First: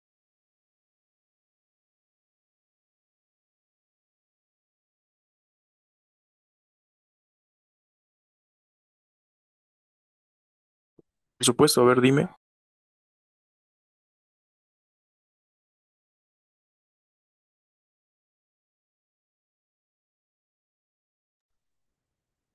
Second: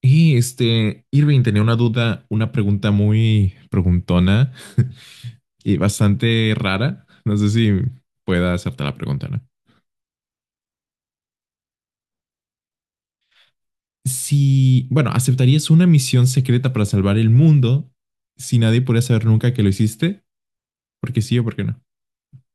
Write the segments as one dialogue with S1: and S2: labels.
S1: Y Irving tenía una duda, una pregunta muy preguntona y bastante rara. No sé si pueda hacerte la pregunta, ¿no?
S2: Por supuesto, a ver, dime.
S1: Si, bueno, ¿aceptarías una misión secreta para salvar el mundo si nadie pudiera saber nunca que lo hiciste? ¿Porque sí o por qué no?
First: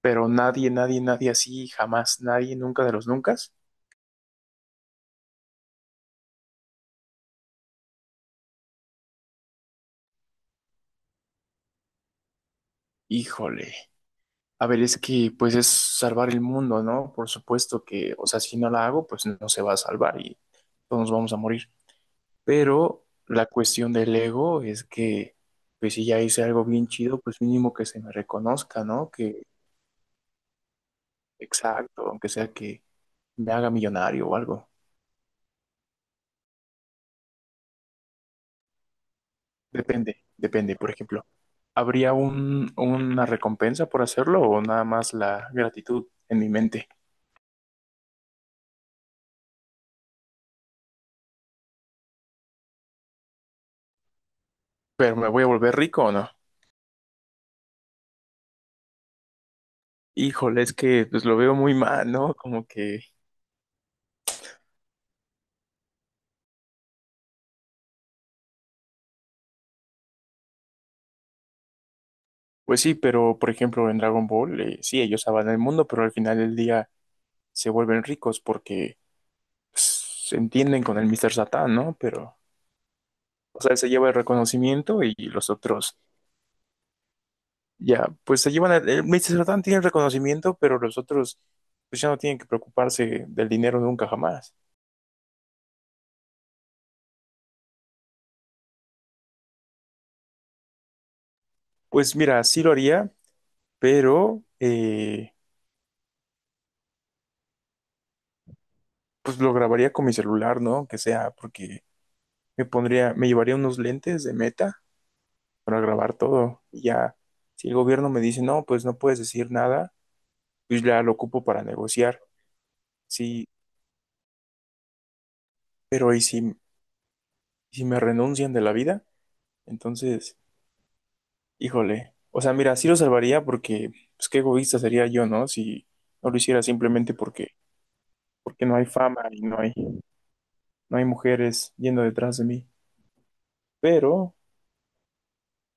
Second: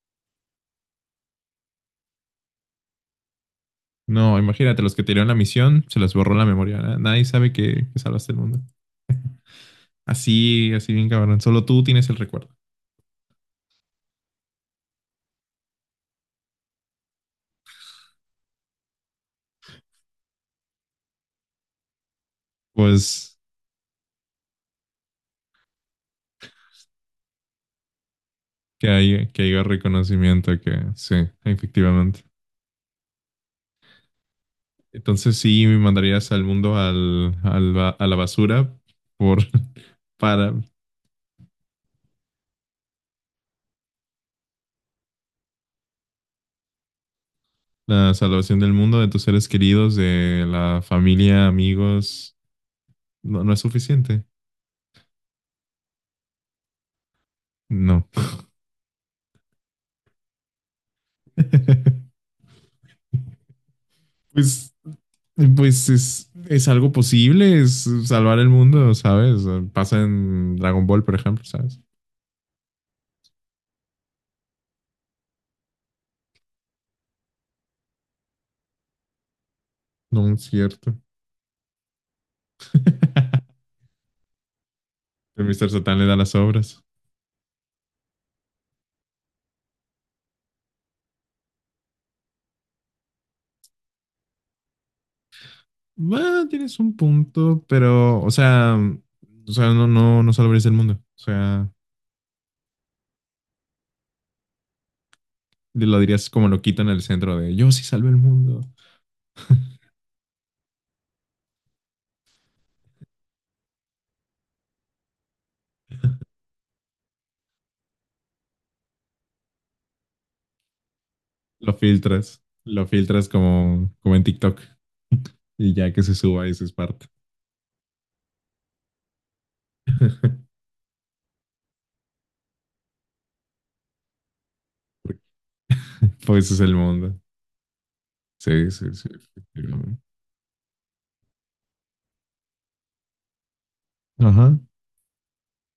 S2: Pero nadie, nadie, nadie así, jamás, nadie, nunca de los nunca.
S1: No, imagínate, los que te dieron la misión, se les borró la memoria, ¿no? Nadie sabe que salvaste el mundo. Así, así bien cabrón. Solo tú tienes el recuerdo.
S2: Híjole. A ver, es que pues es salvar el mundo, ¿no? Por supuesto que, o sea, si no la hago, pues no se va a salvar y todos nos vamos a morir. Pero
S1: Pues
S2: la cuestión del ego es que, pues si ya hice algo bien chido, pues mínimo que se me reconozca,
S1: que
S2: ¿no?
S1: haya,
S2: Que,
S1: que haya reconocimiento, que sí,
S2: exacto,
S1: efectivamente.
S2: aunque sea que me haga millonario o algo.
S1: Entonces, sí me mandarías al mundo a la basura por
S2: Depende,
S1: para
S2: depende. Por ejemplo, ¿habría una recompensa por hacerlo o nada más la gratitud en mi mente?
S1: la salvación del mundo, de tus seres queridos, de la familia, amigos. No, no es suficiente.
S2: ¿Pero me voy a volver rico o no?
S1: No.
S2: Híjole, es que pues lo veo muy mal, ¿no? Como que,
S1: Pues, pues es algo posible, es salvar el mundo, ¿sabes? Pasa en Dragon Ball, por ejemplo, ¿sabes?
S2: pues sí, pero por ejemplo en Dragon Ball, sí, ellos salvan el mundo, pero al final del día se vuelven ricos porque pues,
S1: No
S2: se
S1: es
S2: entienden
S1: cierto.
S2: con el Mr. Satán, ¿no? Pero, o sea, él se lleva el reconocimiento y
S1: El
S2: los
S1: Mr.
S2: otros.
S1: Satan le da las obras.
S2: Ya, pues se llevan, el Mr. Satan tiene el reconocimiento, pero los otros pues ya no tienen que preocuparse del dinero nunca jamás.
S1: Bueno, tienes un punto, pero, o sea, no, no, no salvarías el mundo. O sea,
S2: Pues mira, sí lo haría, pero
S1: lo dirías como lo quitan en el centro de "yo sí salvé el mundo".
S2: pues lo grabaría con mi celular, ¿no? Que sea, porque me pondría, me llevaría unos lentes de Meta para grabar todo. Y ya, si el gobierno me dice, no, pues no puedes decir nada, pues ya lo ocupo para negociar.
S1: Lo filtras
S2: Sí,
S1: como en TikTok. Y ya que se
S2: pero ¿y
S1: suba,
S2: si,
S1: eso es parte.
S2: si me renuncian de la vida? Entonces. Híjole, o sea, mira, sí lo salvaría porque, pues qué egoísta sería yo, ¿no? Si no lo
S1: Pues ese es
S2: hiciera
S1: el
S2: simplemente
S1: mundo.
S2: porque, porque
S1: Sí,
S2: no hay
S1: sí, sí,
S2: fama y no hay,
S1: efectivamente.
S2: no hay mujeres yendo detrás de mí. Pero,
S1: Ajá,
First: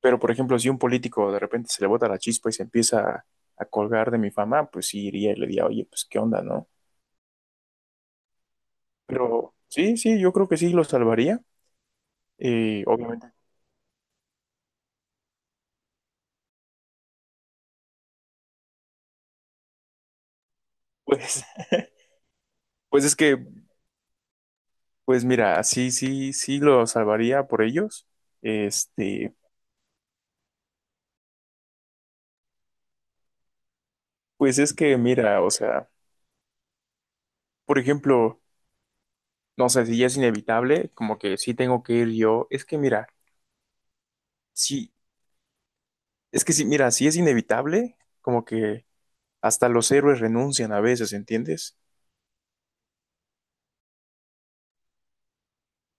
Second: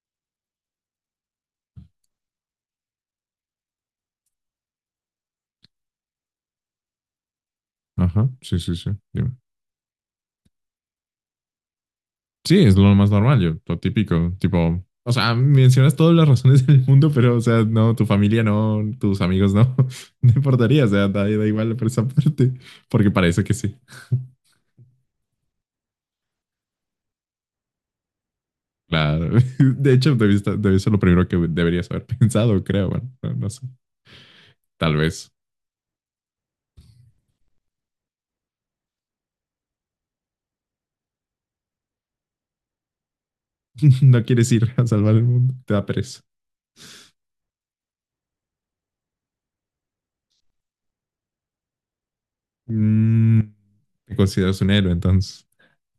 S2: pero por ejemplo, si un político de repente se le bota la chispa y se empieza a colgar de mi fama, pues sí iría y le diría, oye, pues qué onda, ¿no?
S1: ajá, sí, sí, sí.
S2: Pero sí, sí, yo creo que sí lo salvaría.
S1: Sí, es lo más
S2: Obviamente,
S1: normal, yo, lo típico, tipo, o sea, mencionas todas las razones del mundo, pero, o sea, no, tu familia no, tus amigos no, no importaría, o sea, da,
S2: pues,
S1: da igual por esa parte,
S2: pues
S1: porque
S2: es que,
S1: parece que sí.
S2: pues mira, sí, sí, sí lo salvaría por ellos. Este,
S1: Claro, de hecho, debe ser lo primero que deberías haber pensado, creo, bueno, no, no sé,
S2: pues es
S1: tal
S2: que,
S1: vez.
S2: mira, o sea, por ejemplo. No sé, si ya es inevitable, como que sí tengo que ir yo. Es que mira,
S1: No quieres ir a
S2: sí,
S1: salvar el mundo, te da pereza.
S2: es que sí, mira, si es inevitable, como que hasta los héroes renuncian a veces, ¿entiendes?
S1: Mm, Te consideras un héroe, entonces,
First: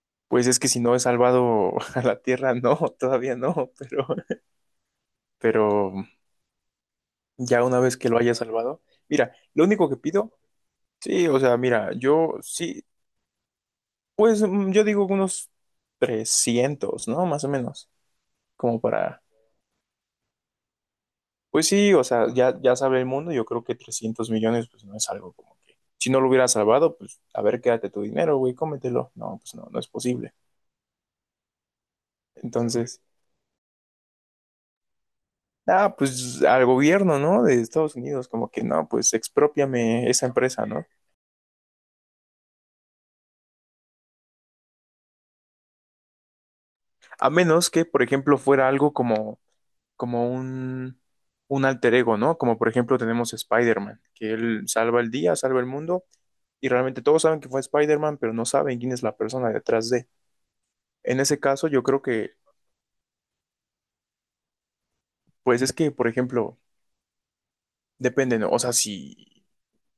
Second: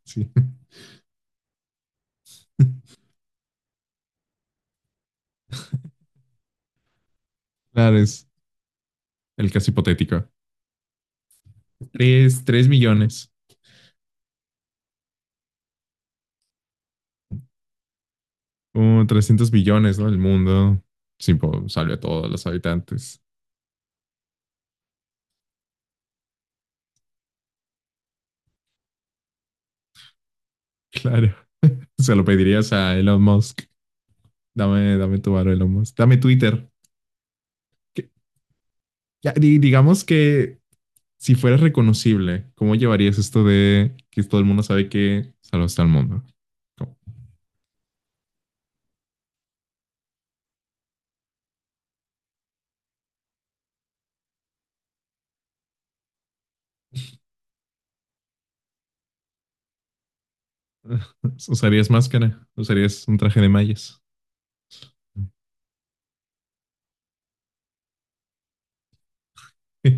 S1: sí.
S2: Pues es que si no he salvado a la Tierra, no, todavía no, pero ya una vez
S1: Claro,
S2: que lo
S1: es
S2: haya salvado, mira,
S1: el
S2: lo
S1: caso
S2: único que
S1: hipotético.
S2: pido, sí, o sea, mira, yo
S1: Tres
S2: sí,
S1: millones.
S2: pues yo digo unos 300 ¿no? Más o menos, como
S1: Como
S2: para.
S1: 300 billones, ¿no? El mundo. Sí,
S2: Pues
S1: pues, salve
S2: sí,
S1: a
S2: o sea,
S1: todos los
S2: ya, ya sabe el
S1: habitantes.
S2: mundo, yo creo que 300 millones, pues no es algo como que, si no lo hubiera salvado, pues a ver, quédate tu dinero, güey, cómetelo. No, pues no, no es posible.
S1: Claro. Se lo pedirías a
S2: Entonces,
S1: Elon Musk. Dame, dame tu varo, Elon
S2: nada,
S1: Musk. Dame
S2: pues al
S1: Twitter.
S2: gobierno, ¿no? De Estados
S1: Que-
S2: Unidos, como que no, pues
S1: ya, digamos
S2: expropiame esa
S1: que
S2: empresa, ¿no?
S1: si fueras reconocible, ¿cómo llevarías esto de que todo el mundo sabe que salvaste al mundo? ¿Cómo?
S2: A menos que, por ejemplo, fuera algo como, como un alter ego, ¿no? Como por ejemplo tenemos Spider-Man, que él salva el día, salva el mundo, y realmente todos saben que fue Spider-Man, pero no saben quién es la persona detrás de. En ese caso, yo
S1: ¿Usarías
S2: creo que
S1: máscara? ¿Usarías un traje de mallas?
S2: pues es que, por ejemplo, depende, ¿no? O sea, si,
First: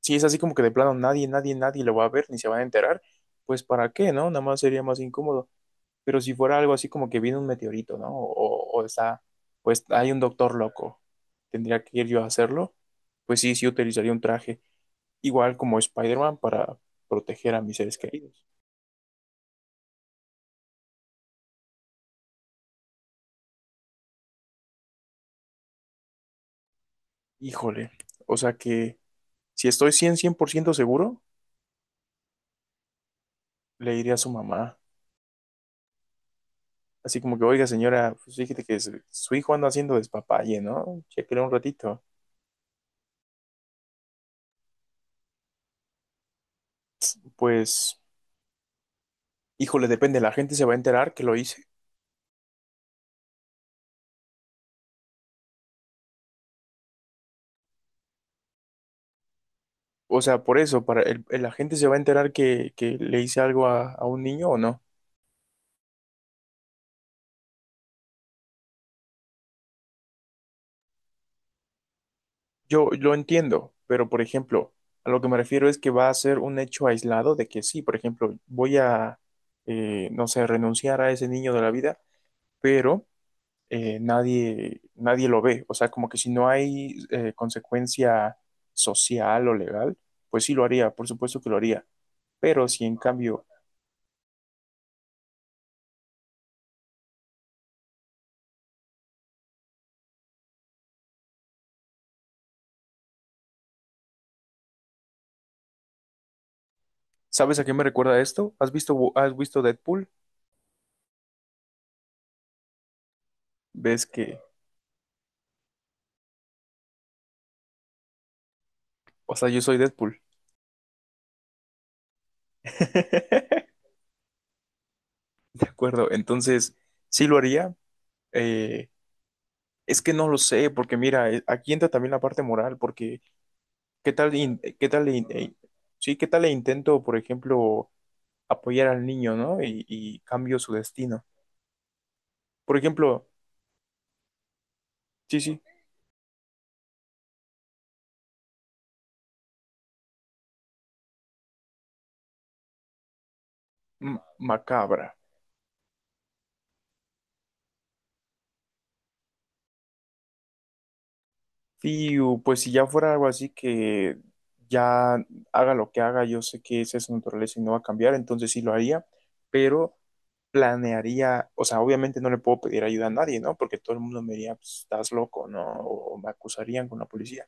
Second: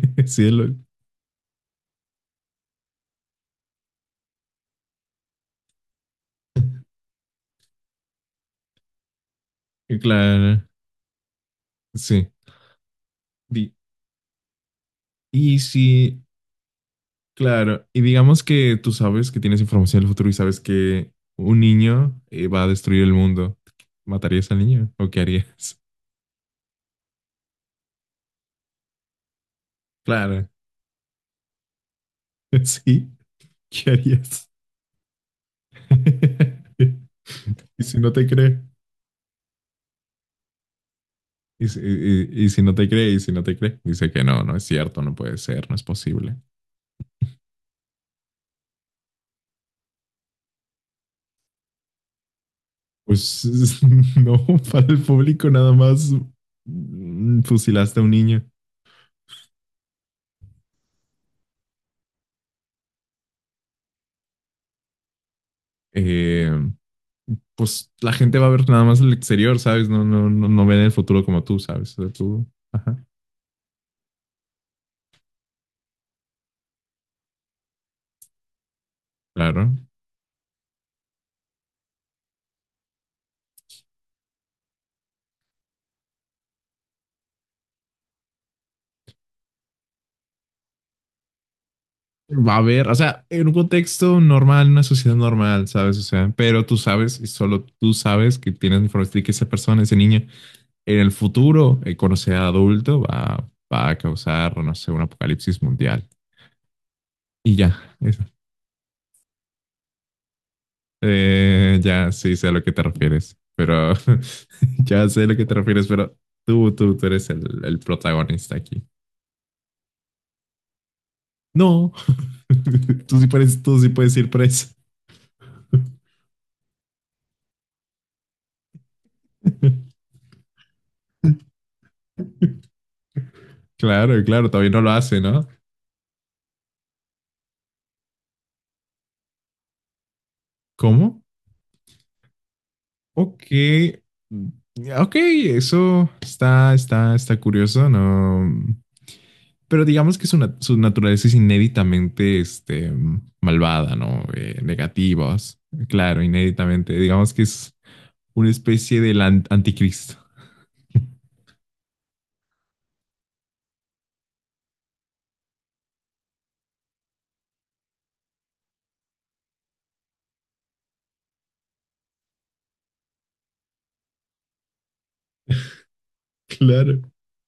S2: si es así
S1: Sí,
S2: como que de plano nadie, nadie, nadie lo va a ver ni se van a enterar, pues ¿para qué, no? Nada más sería más incómodo. Pero si fuera algo así como que viene un meteorito, ¿no? O está, pues hay un doctor
S1: claro.
S2: loco, tendría que ir yo a
S1: Sí.
S2: hacerlo, pues sí, sí
S1: Di-
S2: utilizaría un traje, igual
S1: Y
S2: como
S1: si
S2: Spider-Man para proteger a mis
S1: Claro,
S2: seres
S1: y digamos
S2: queridos.
S1: que tú sabes que tienes información del futuro y sabes que un niño va a destruir el mundo. ¿Matarías al niño o qué harías?
S2: Híjole, o sea que si estoy cien cien
S1: Claro,
S2: por ciento seguro,
S1: sí, ¿qué
S2: le diría a su
S1: harías?
S2: mamá. Así como que, oiga,
S1: Y si no
S2: señora,
S1: te
S2: pues
S1: cree,
S2: fíjate que su hijo anda haciendo despapalle, ¿no? Chéquele un ratito.
S1: y si no te cree, dice que no, no es cierto, no puede ser, no es posible.
S2: Pues, híjole, depende, la gente se va a enterar que lo hice.
S1: Pues no, para el público nada más, fusilaste a un niño.
S2: O sea, por eso, para el- la gente se va a enterar que le hice algo a un niño o no.
S1: Eh, pues la gente va a ver nada más el exterior, ¿sabes? No, no, no, no ven el futuro como tú, ¿sabes? O sea, tú,
S2: Yo
S1: ajá,
S2: lo entiendo, pero por ejemplo, a lo que me refiero es que va a ser un hecho aislado de que sí, por ejemplo, voy a,
S1: claro.
S2: no sé, renunciar a ese niño de la vida, pero nadie, nadie lo ve. O sea, como que si no hay consecuencia social o legal, pues sí lo haría, por supuesto que lo haría.
S1: Va a
S2: Pero si
S1: haber, o
S2: en
S1: sea,
S2: cambio,
S1: en un contexto normal, en una sociedad normal, ¿sabes? O sea, pero tú sabes y solo tú sabes que tienes información y que esa persona, ese niño, en el futuro, cuando sea adulto, va a causar, no sé, un apocalipsis mundial. Y
S2: ¿sabes a qué
S1: ya,
S2: me recuerda
S1: eso.
S2: esto? Has visto Deadpool?
S1: Ya, sí, sé a lo que te refieres, pero
S2: Ves que,
S1: ya sé a lo que te refieres, pero tú eres el protagonista aquí.
S2: o sea, yo soy Deadpool.
S1: No,
S2: De
S1: tú sí puedes ir preso.
S2: acuerdo, entonces sí lo haría. Eh, es que no lo sé, porque mira, aquí entra también la parte moral, porque ¿qué
S1: Claro,
S2: tal,
S1: claro,
S2: in-
S1: todavía
S2: eh,
S1: no
S2: qué
S1: lo
S2: tal,
S1: hace,
S2: in-
S1: ¿no?
S2: eh, sí, qué tal le intento, por ejemplo, apoyar al niño, ¿no? Y cambio su
S1: ¿Cómo?
S2: destino. Por ejemplo,
S1: Ok. Mm, Ok,
S2: sí, sí,
S1: eso está curioso, ¿no? Pero digamos que su naturaleza es inéditamente malvada,
S2: m-
S1: ¿no?
S2: macabra.
S1: Negativas. Claro, inéditamente. Digamos que es una especie del anticristo.
S2: Y u, pues si ya fuera algo así que ya haga lo que haga, yo sé que esa es su naturaleza y no va a cambiar, entonces sí lo haría, pero planearía, o sea, obviamente no le puedo pedir ayuda a nadie, ¿no? Porque todo el mundo me diría, pues, estás loco, ¿no? O me acusarían con
S1: Claro.
S2: la policía.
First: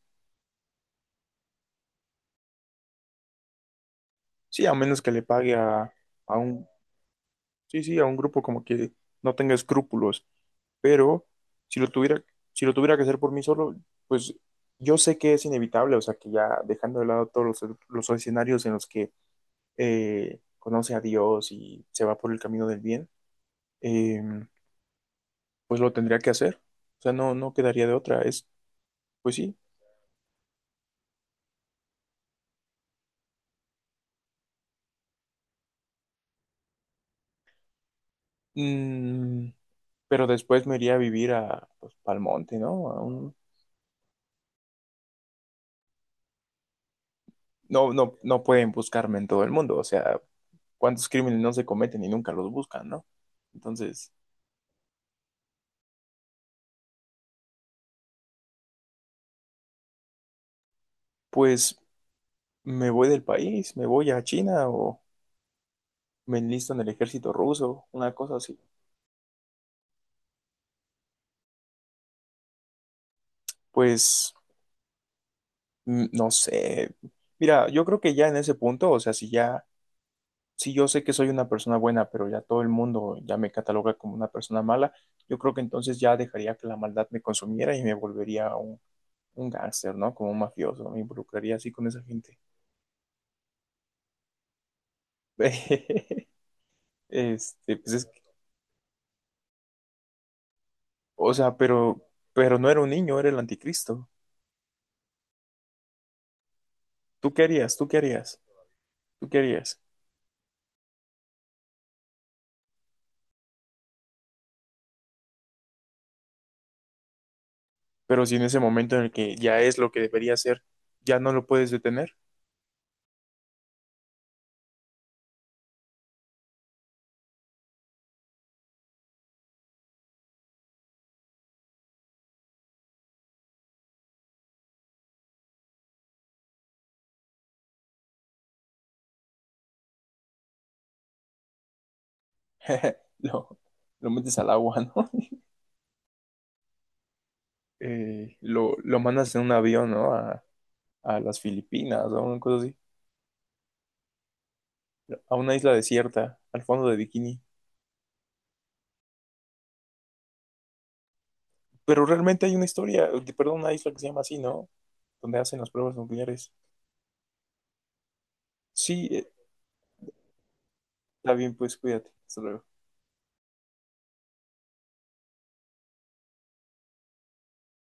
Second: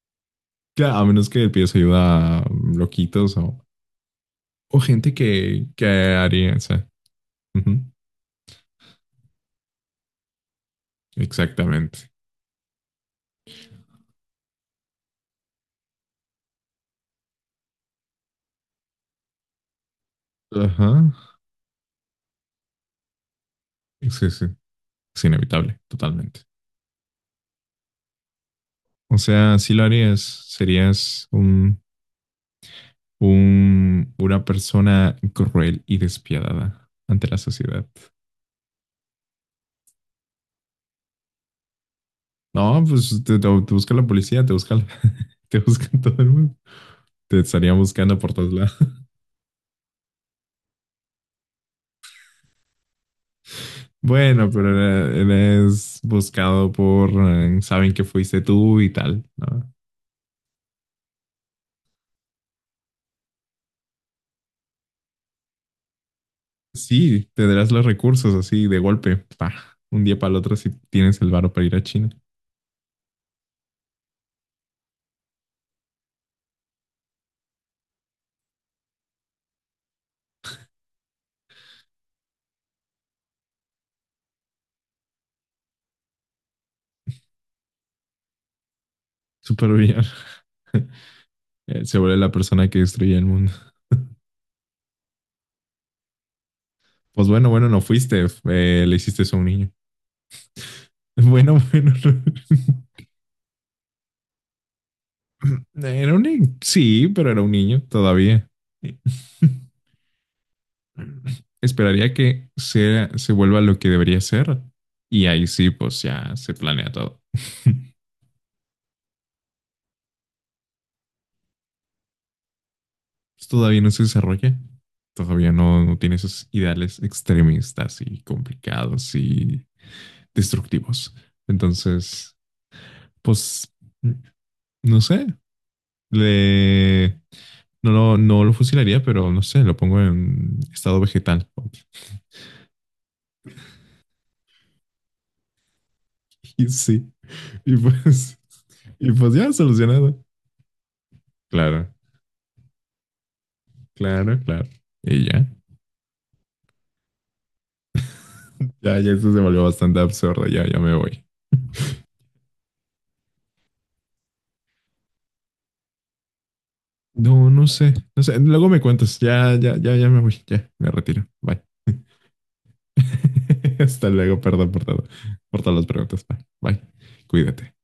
S1: Claro, a menos que pides ayuda a loquitos o
S2: Sí, a
S1: O
S2: menos que
S1: gente
S2: le pague
S1: que
S2: a
S1: haría, o
S2: un.
S1: sea, ujú,
S2: Sí, sí, a un grupo como que no tenga escrúpulos, pero si lo
S1: exactamente.
S2: tuviera, si lo tuviera que hacer por mí solo, pues yo sé que es inevitable, o sea, que ya dejando de lado todos los escenarios en los que conoce a
S1: Ajá.
S2: Dios y se va por el camino del bien, eh,
S1: Sí, sí. Es inevitable,
S2: pues lo tendría que
S1: totalmente.
S2: hacer, o sea, no, no quedaría de otra, es,
S1: O
S2: pues sí.
S1: sea, si lo harías, serías una persona cruel y despiadada ante la sociedad.
S2: Mm, pero después me iría a vivir a, pues, pa'l monte,
S1: No,
S2: ¿no? A
S1: pues
S2: un-
S1: te busca la policía, te busca, te busca todo el mundo. Te estarían
S2: no, no,
S1: buscando por
S2: no
S1: todos
S2: pueden
S1: lados.
S2: buscarme en todo el mundo, o sea, cuántos crímenes no se cometen y nunca los buscan, ¿no? Entonces,
S1: Bueno, pero eres buscado saben que fuiste tú y tal, ¿no?
S2: pues me voy del país, me voy a China o me enlisto en el
S1: Sí,
S2: ejército
S1: tendrás los
S2: ruso, una
S1: recursos
S2: cosa así.
S1: así de golpe, un día para el otro si tienes el varo para ir a China.
S2: Pues no sé. Mira, yo creo que ya en ese punto, o sea, si ya, si yo sé que soy una persona buena, pero ya todo el mundo ya me cataloga como una persona mala, yo creo que entonces ya dejaría que la maldad me consumiera y me volvería un
S1: Súper
S2: gángster,
S1: bien.
S2: ¿no? Como un mafioso, me involucraría así con
S1: Se
S2: esa
S1: vuelve la
S2: gente.
S1: persona que destruye el mundo. Pues bueno, bueno,
S2: Este,
S1: no
S2: pues es.
S1: fuiste, le hiciste eso a un niño.
S2: O sea,
S1: Bueno, bueno.
S2: pero no era un niño, era el anticristo.
S1: No. Era un niño, sí, pero
S2: ¿Tú qué
S1: era un
S2: harías?
S1: niño
S2: ¿Tú qué harías?
S1: todavía.
S2: ¿Tú qué harías?
S1: Esperaría que se vuelva lo que debería ser. Y ahí sí, pues ya se planea todo.
S2: Pero si en ese momento en el que ya es lo que debería ser, ya no lo puedes detener,
S1: Pues, todavía no se desarrolla. Todavía no, no tiene esos ideales extremistas y complicados y destructivos. Entonces, pues, no sé, le... No, no, no lo fusilaría, pero no sé, lo pongo en estado vegetal.
S2: lo, lo metes al agua, ¿no?
S1: Y sí, y pues,
S2: Lo
S1: y pues
S2: mandas en un
S1: ya
S2: avión, ¿no?
S1: solucionado.
S2: A las
S1: Claro,
S2: Filipinas o una cosa así,
S1: claro, claro. Y
S2: a
S1: ya,
S2: una isla desierta, al fondo de Bikini.
S1: ya, ya esto se volvió bastante absurdo, ya, ya me voy.
S2: Pero realmente hay una historia, perdón, una isla que se llama así, ¿no? Donde hacen las pruebas nucleares.
S1: No, no sé, no sé. Luego me
S2: Sí,
S1: cuentas. Ya, ya, ya, ya me voy. Ya, me retiro.
S2: está bien,
S1: Bye.
S2: pues cuídate. Hasta luego.
S1: Hasta luego. Perdón por todo, por todas las preguntas. Bye. Bye. Cuídate.